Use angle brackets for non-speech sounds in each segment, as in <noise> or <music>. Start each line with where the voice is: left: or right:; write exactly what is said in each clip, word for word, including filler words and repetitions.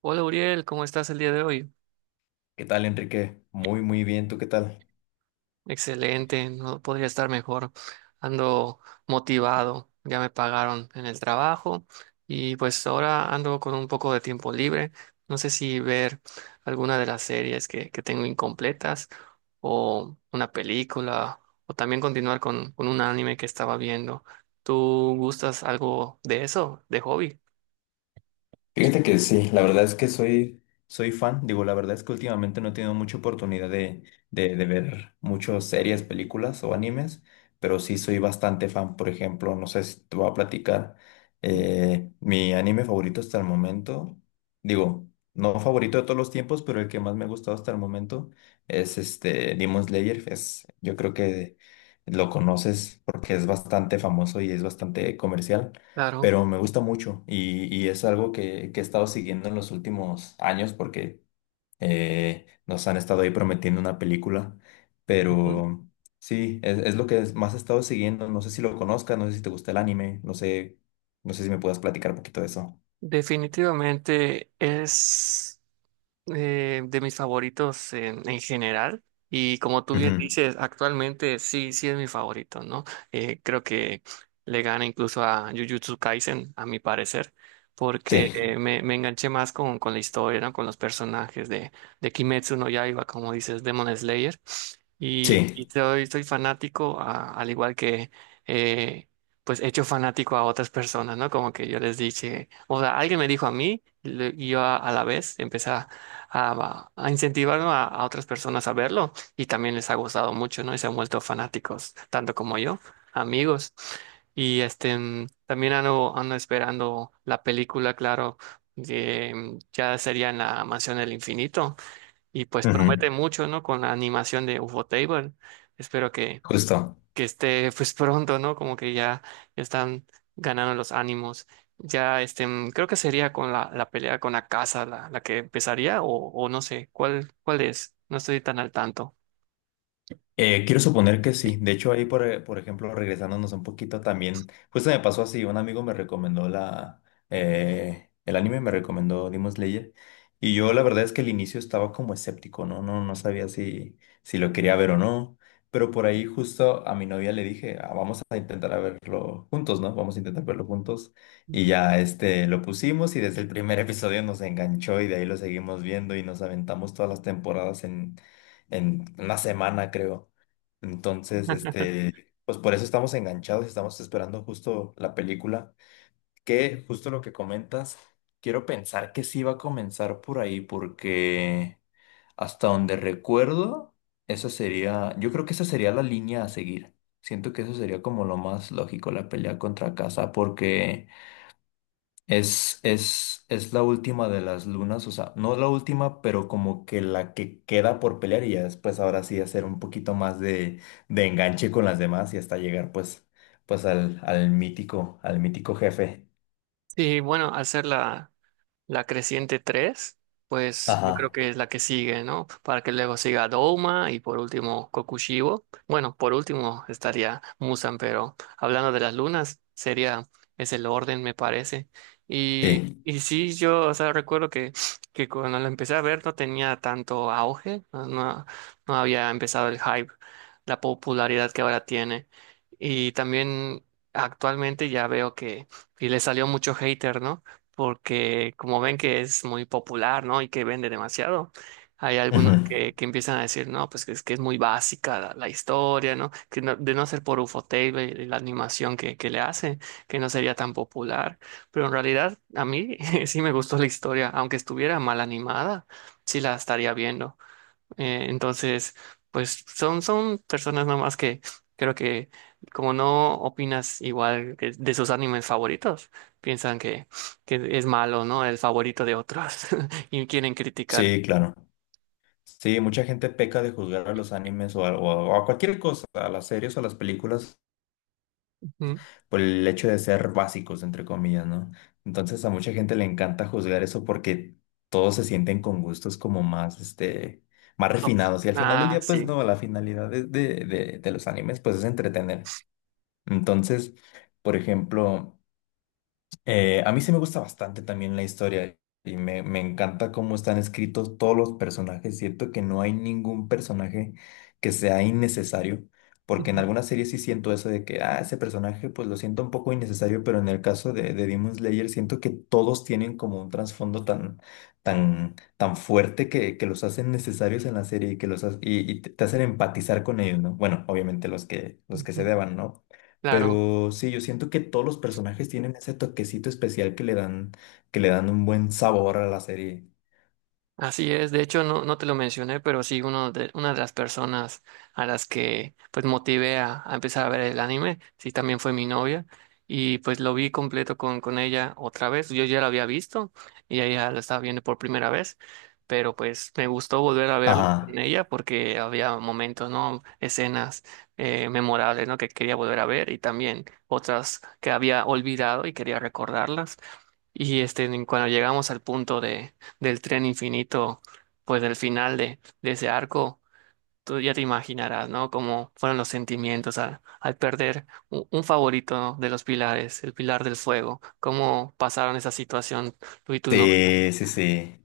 right: Hola Uriel, ¿cómo estás el día de hoy?
left: ¿Qué tal, Enrique? Muy, muy bien. ¿Tú qué tal?
right: Excelente, no podría estar mejor. Ando motivado, ya me pagaron en el trabajo y pues ahora ando con un poco de tiempo libre. No sé si ver alguna de las series que, que tengo incompletas o una película o también continuar con, con un anime que estaba viendo. ¿Tú gustas algo de eso, de hobby?
left: Fíjate que sí, la verdad es que soy, Soy fan. Digo, la verdad es que últimamente no he tenido mucha oportunidad de, de, de ver muchas series, películas o animes, pero sí soy bastante fan. Por ejemplo, no sé si te voy a platicar. Eh, mi anime favorito hasta el momento, digo, no favorito de todos los tiempos, pero el que más me ha gustado hasta el momento es este Demon Slayer. Es, yo creo que lo conoces porque es bastante famoso y es bastante comercial.
right: Claro.
left: Pero me gusta mucho y, y es algo que, que he estado siguiendo en los últimos años porque eh, nos han estado ahí prometiendo una película,
right: Ujú.
left: pero sí, es, es lo que es- más he estado siguiendo. No sé si lo conozcas, no sé si te gusta el anime, no sé, no sé si me puedas platicar un poquito de eso.
right: Definitivamente es... eh, de mis favoritos en, en general. Y como tú bien
left: Ujú.
right: dices, actualmente sí, sí es mi favorito, ¿no? Eh, creo que le gana incluso a Jujutsu Kaisen, a mi parecer, porque
left: Sí,
right: eh, me, me enganché más con, con la historia, ¿no? Con los personajes de, de Kimetsu no Yaiba, como dices, Demon Slayer. Y,
left: sí,
right: y soy, soy fanático, a- al igual que, eh, pues, hecho fanático a otras personas, ¿no? Como que yo les dije, o sea, alguien me dijo a mí y le- y yo a, a la vez empecé a a, a incentivar, ¿no?, a, a otras personas a verlo y también les ha gustado mucho, ¿no? Y se han vuelto fanáticos, tanto como yo, amigos. Y este, mm, también ando, ando esperando la película, claro, de, mm, ya sería en la Mansión del Infinito y pues
left: ujú.
right: promete mucho, ¿no? Con la animación de U F O Table. Espero que,
left: Justo.
right: que esté pues pronto, ¿no? Como que ya están ganando los ánimos. Ya, este, mm, creo que sería con la, la pelea con Akasa la, la que empezaría, o, o no sé, ¿cuál, cuál es? No estoy tan al tanto.
left: Eh, quiero suponer que sí. De hecho, ahí, por, e- por ejemplo, regresándonos un poquito también, justo me pasó así, un amigo me recomendó la, eh, el anime, me recomendó Demon Slayer, y yo la verdad es que al inicio estaba como escéptico, ¿no? No, no sabía si si lo quería ver o no, pero por ahí justo a mi novia le dije, "Ah, vamos a intentar a verlo juntos, ¿no? Vamos a intentar verlo juntos", y ya este, lo pusimos y desde el primer episodio nos enganchó y de ahí lo seguimos viendo y nos aventamos todas las temporadas en, en una semana, creo. Entonces,
right: <laughs>
left: este, pues por eso estamos enganchados, estamos esperando justo la película, que justo lo que comentas, quiero pensar que sí va a comenzar por ahí, porque hasta donde recuerdo, esa sería, yo creo que esa sería la línea a seguir. Siento que eso sería como lo más lógico, la pelea contra casa, porque es, es, es la última de las lunas, o sea, no la última, pero como que la que queda por pelear y ya después ahora sí hacer un poquito más de, de enganche con las demás y hasta llegar pues, pues al, al mítico, al mítico jefe.
right: Sí, bueno, al ser la, la creciente tres pues yo creo
left: Ajá.
right: que es la que sigue, ¿no? Para que luego siga Douma y por último Kokushibo. Bueno, por último estaría Musan, pero hablando de las lunas, sería, es el orden, me parece. Y,
left: Sí.
right: y sí, yo, o sea, recuerdo que, que cuando lo empecé a ver no tenía tanto auge, no, no no había empezado el hype, la popularidad que ahora tiene. Y también actualmente ya veo que y le salió mucho hater, ¿no? Porque como ven que es muy popular, ¿no? Y que vende demasiado, hay
left: Ujú.
right: algunos que, que empiezan a decir, no, pues que es que es muy básica la, la historia, ¿no? Que no- De no ser por Ufotable y la animación que, que le hace, que no sería tan popular. Pero en realidad a mí <laughs> sí me gustó la historia, aunque estuviera mal animada, sí la estaría viendo. Eh, entonces, pues son, son personas nomás que creo que como no opinas igual que de sus animes favoritos, piensan que, que es malo, ¿no? El favorito de otros <laughs> y quieren criticar.
left: Sí, claro. Sí, mucha gente peca de juzgar a los animes o a, o a- o a cualquier cosa, a las series o a las películas
right: Ujú.
left: por el hecho de ser básicos, entre comillas, ¿no? Entonces a mucha gente le encanta juzgar eso porque todos se sienten con gustos como más, este, más
right: Oh,
left: refinados. Y al final del
right: ah,
left: día, pues
right: sí.
left: no, la finalidad de, de, de, de los animes, pues es entretener. Entonces, por ejemplo... Eh, a mí sí me gusta bastante también la historia y me, me encanta cómo están escritos todos los personajes. Siento que no hay ningún personaje que sea innecesario, porque en
right: Ujú,
left: algunas series sí siento eso de que, ah, ese personaje pues lo siento un poco innecesario, pero en el caso de, de Demon Slayer siento que todos tienen como un trasfondo tan, tan, tan fuerte que, que los hacen necesarios en la serie y que los ha- y, y te te hacen empatizar con ellos, ¿no? Bueno, obviamente los que, los que se
right: ujú.
left: deban, ¿no?
right: Claro.
left: Pero sí, yo siento que todos los personajes tienen ese toquecito especial que le dan, que le dan un buen sabor a la serie.
right: Así es, de hecho no, no te lo mencioné, pero sí uno de, una de las personas a las que pues motivé a, a empezar a ver el anime, sí también fue mi novia y pues lo vi completo con, con ella otra vez, yo ya lo había visto y ella lo estaba viendo por primera vez, pero pues me gustó volver a verlo con
left: Ajá.
right: ella porque había momentos, ¿no? Escenas eh, memorables, ¿no? Que quería volver a ver y también otras que había olvidado y quería recordarlas. Y este, cuando llegamos al punto de del tren infinito, pues del final de, de ese arco, tú ya te imaginarás, ¿no? Cómo fueron los sentimientos al, al perder u- un, favorito, ¿no?, de los pilares, el pilar del fuego, cómo pasaron esa situación tú y tu novio.
left: Sí, sí, sí.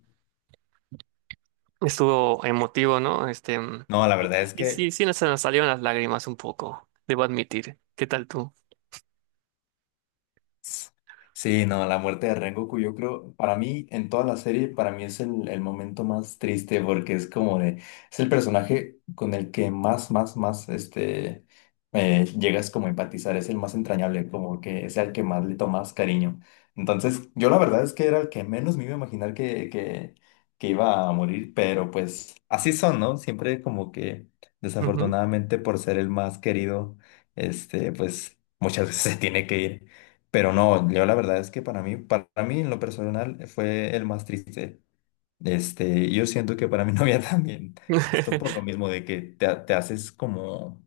right: Estuvo emotivo, ¿no? Este, mm,
left: No, la
right: y,
left: verdad es
right: y
left: que...
right: sí, sí nos, se nos salieron las lágrimas un poco, debo admitir. ¿Qué tal tú?
left: Sí, no, la muerte de Rengoku, yo creo, para mí, en toda la serie, para mí es el, el momento más triste porque es como de, es el personaje con el que más, más, más, este, eh, llegas como a empatizar, es el más entrañable, como que es el que más le tomas cariño. Entonces, yo la verdad es que era el que menos me iba a imaginar que, que, que iba a morir, pero pues así son, ¿no? Siempre como que,
right: Ujú.
left: desafortunadamente, por ser el más querido, este, pues muchas veces <laughs> se tiene que ir. Pero no, yo la verdad es que para mí, para mí en lo personal fue el más triste. Este, yo siento que para mi <laughs> novia también, justo por lo
right: <laughs>
left: mismo de que te, ha- te haces como,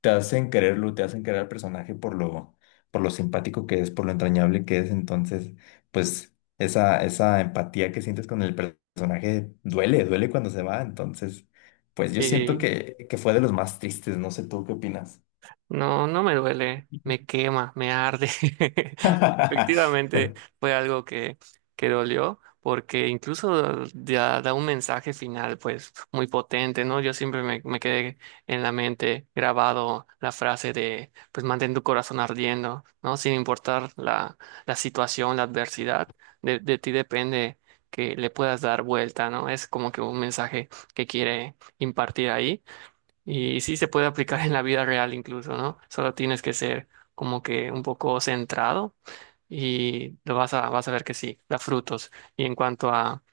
left: te hacen quererlo, te hacen querer al personaje por lo, por lo simpático que es, por lo entrañable que es. Entonces, pues esa, esa empatía que sientes con el per- personaje duele, duele cuando se va. Entonces, pues yo siento
right: Sí.
left: que, que fue de los más tristes. No sé tú qué opinas.
right: No, no me duele, me quema, me arde. <laughs> Efectivamente
left: <laughs>
right: fue algo que, que dolió porque incluso ya da un mensaje final pues muy potente, ¿no? Yo siempre me, me quedé en la mente grabado la frase de pues mantén tu corazón ardiendo, ¿no? Sin importar la, la situación, la adversidad, de, de ti depende que le puedas dar vuelta, ¿no? Es como que un mensaje que quiere impartir ahí. Y sí se puede aplicar en la vida real incluso, ¿no? Solo tienes que ser como que un poco centrado y lo vas a, vas a ver que sí, da frutos. Y en cuanto a,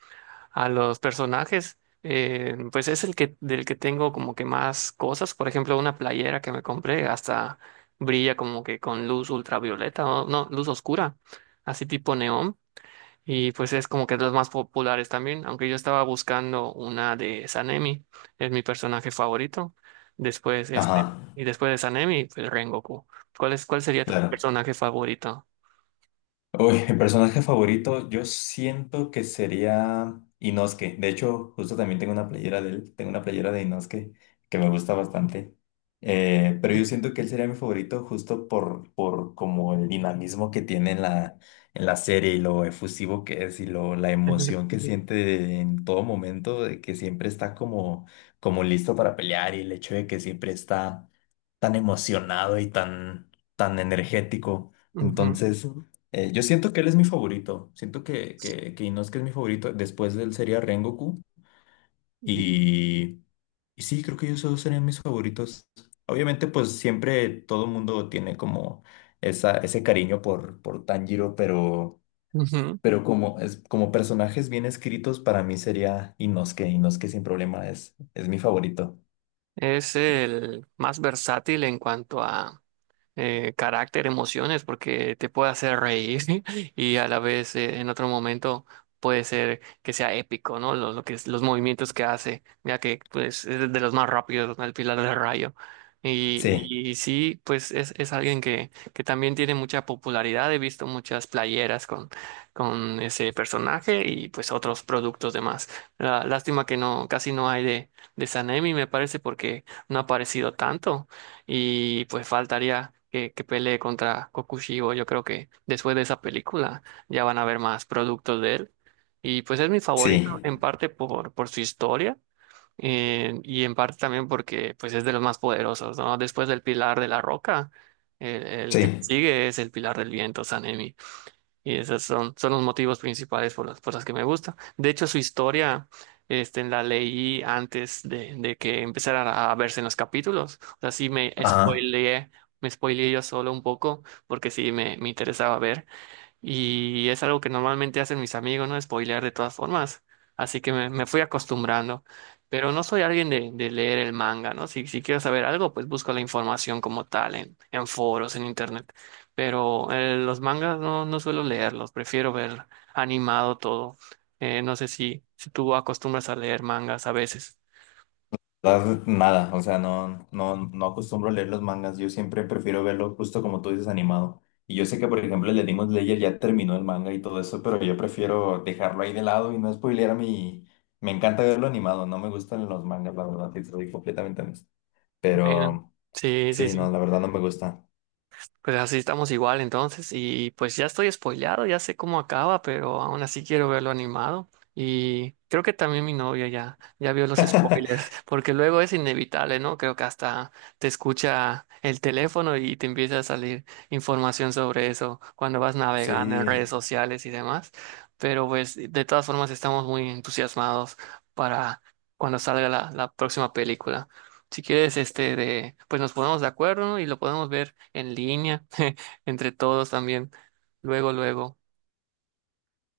right: a los personajes, eh, pues es el que, del que tengo como que más cosas. Por ejemplo, una playera que me compré hasta brilla como que con luz ultravioleta, o no, luz oscura, así tipo neón. Y pues es como que de los más populares también, aunque yo estaba buscando una de Sanemi, es mi personaje favorito. Después
left: Ajá,
right: este, y después de Sanemi, pues Rengoku. ¿Cuál es, cuál sería tu
left: claro.
right: personaje favorito?
left: Uy, mi personaje favorito, yo siento que sería Inosuke. De hecho, justo también tengo una playera de él, tengo una playera de Inosuke que me gusta bastante. Eh, pero yo siento que él sería mi favorito justo por, por como el dinamismo que tiene en la, en la serie y lo efusivo que es y lo, la emoción
right: <laughs>
left: que Ujú. Siente en todo momento, de que siempre está como, como listo para pelear y el hecho de que siempre está tan emocionado y tan, tan energético.
right: Ujú,
left: Entonces... Eh, yo siento que él es mi favorito. Siento que, que, que Inosuke es mi favorito. Después de él sería Rengoku. Y, y sí, creo que ellos dos serían mis favoritos. Obviamente, pues siempre todo mundo tiene como esa, ese cariño por, por Tanjiro, pero,
right: ujú, ujú.
left: pero como, es, como personajes bien escritos, para mí sería Inosuke. Inosuke sin problema es, es mi favorito.
right: Es el más versátil en cuanto a eh, carácter, emociones, porque te puede hacer reír <laughs> y a la vez eh, en otro momento puede ser que sea épico, ¿no? Lo, lo que es- los movimientos que hace, mira que pues es de los más rápidos, ¿no? El Pilar del Rayo.
left: Sí,
right: Y, y sí, pues es, es alguien que, que también tiene mucha popularidad. He visto muchas playeras con, con ese personaje y pues otros productos demás. La- lástima que no, casi no hay de, de Sanemi, me parece, porque no ha aparecido tanto. Y pues faltaría que, que pelee contra Kokushibo. Yo creo que después de esa película ya van a ver más productos de él. Y pues es mi favorito en
left: sí,
right: parte por, por su historia eh, y en parte también porque pues es de los más poderosos, ¿no? Después del Pilar de la Roca, el, el que
left: sí.
right: sigue es el Pilar del Viento, Sanemi. Y esos son, son los motivos principales por las, por las que me gusta. De hecho, su historia, este, la leí antes de, de que empezara a verse en los capítulos. O sea, sí me
left: Ajá.
right: spoileé, me spoileé yo solo un poco, porque sí me, me interesaba ver. Y es algo que normalmente hacen mis amigos, ¿no? Spoilear de todas formas. Así que me, me fui acostumbrando. Pero no soy alguien de, de leer el manga, ¿no? Si, si quiero saber algo, pues busco la información como tal en, en foros, en internet. Pero eh, los mangas no, no suelo leerlos, prefiero ver animado todo. Eh, no sé si, si tú acostumbras a leer mangas a veces.
left: Verdad, nada, o sea, no, no, no acostumbro a leer los mangas, yo siempre prefiero verlo justo como tú dices, animado. Y yo sé que, por ejemplo, el de Demon Slayer ya terminó el manga y todo eso, pero yo prefiero dejarlo ahí de lado y no spoilear a mí. Me encanta verlo animado, no me gustan los mangas, la verdad, sí, soy completamente honesto.
right: Bueno,
left: Pero
right: sí, sí,
left: sí, no,
right: sí.
left: la verdad no me gusta.
right: Pues así estamos igual entonces y pues ya estoy spoileado, ya sé cómo acaba, pero aún así quiero verlo animado y creo que también mi novia ya ya vio los spoilers, <laughs> porque luego es inevitable, ¿no? Creo que hasta te escucha el teléfono y te empieza a salir información sobre eso cuando vas navegando en redes
left: Sí,
right: sociales y demás, pero pues de todas formas estamos muy entusiasmados para cuando salga la, la próxima película. Si quieres, este de, pues nos ponemos de acuerdo y lo podemos ver en línea, <laughs> entre todos también. Luego, luego.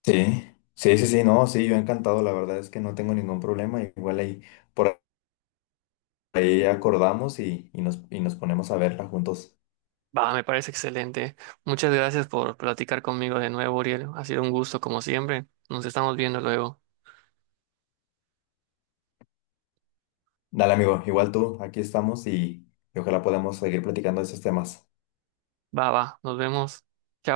left: sí, sí, sí, sí, no, sí, yo encantado, la verdad es que no tengo ningún problema, igual ahí por ahí acordamos y, y nos, y nos ponemos a verla juntos.
right: Va, me parece excelente. Muchas gracias por platicar conmigo de nuevo, Uriel. Ha sido un gusto, como siempre. Nos estamos viendo luego.
left: Dale, amigo, igual tú, aquí estamos y, y ojalá podamos seguir platicando de esos temas.
right: Va, va, nos vemos. Chao.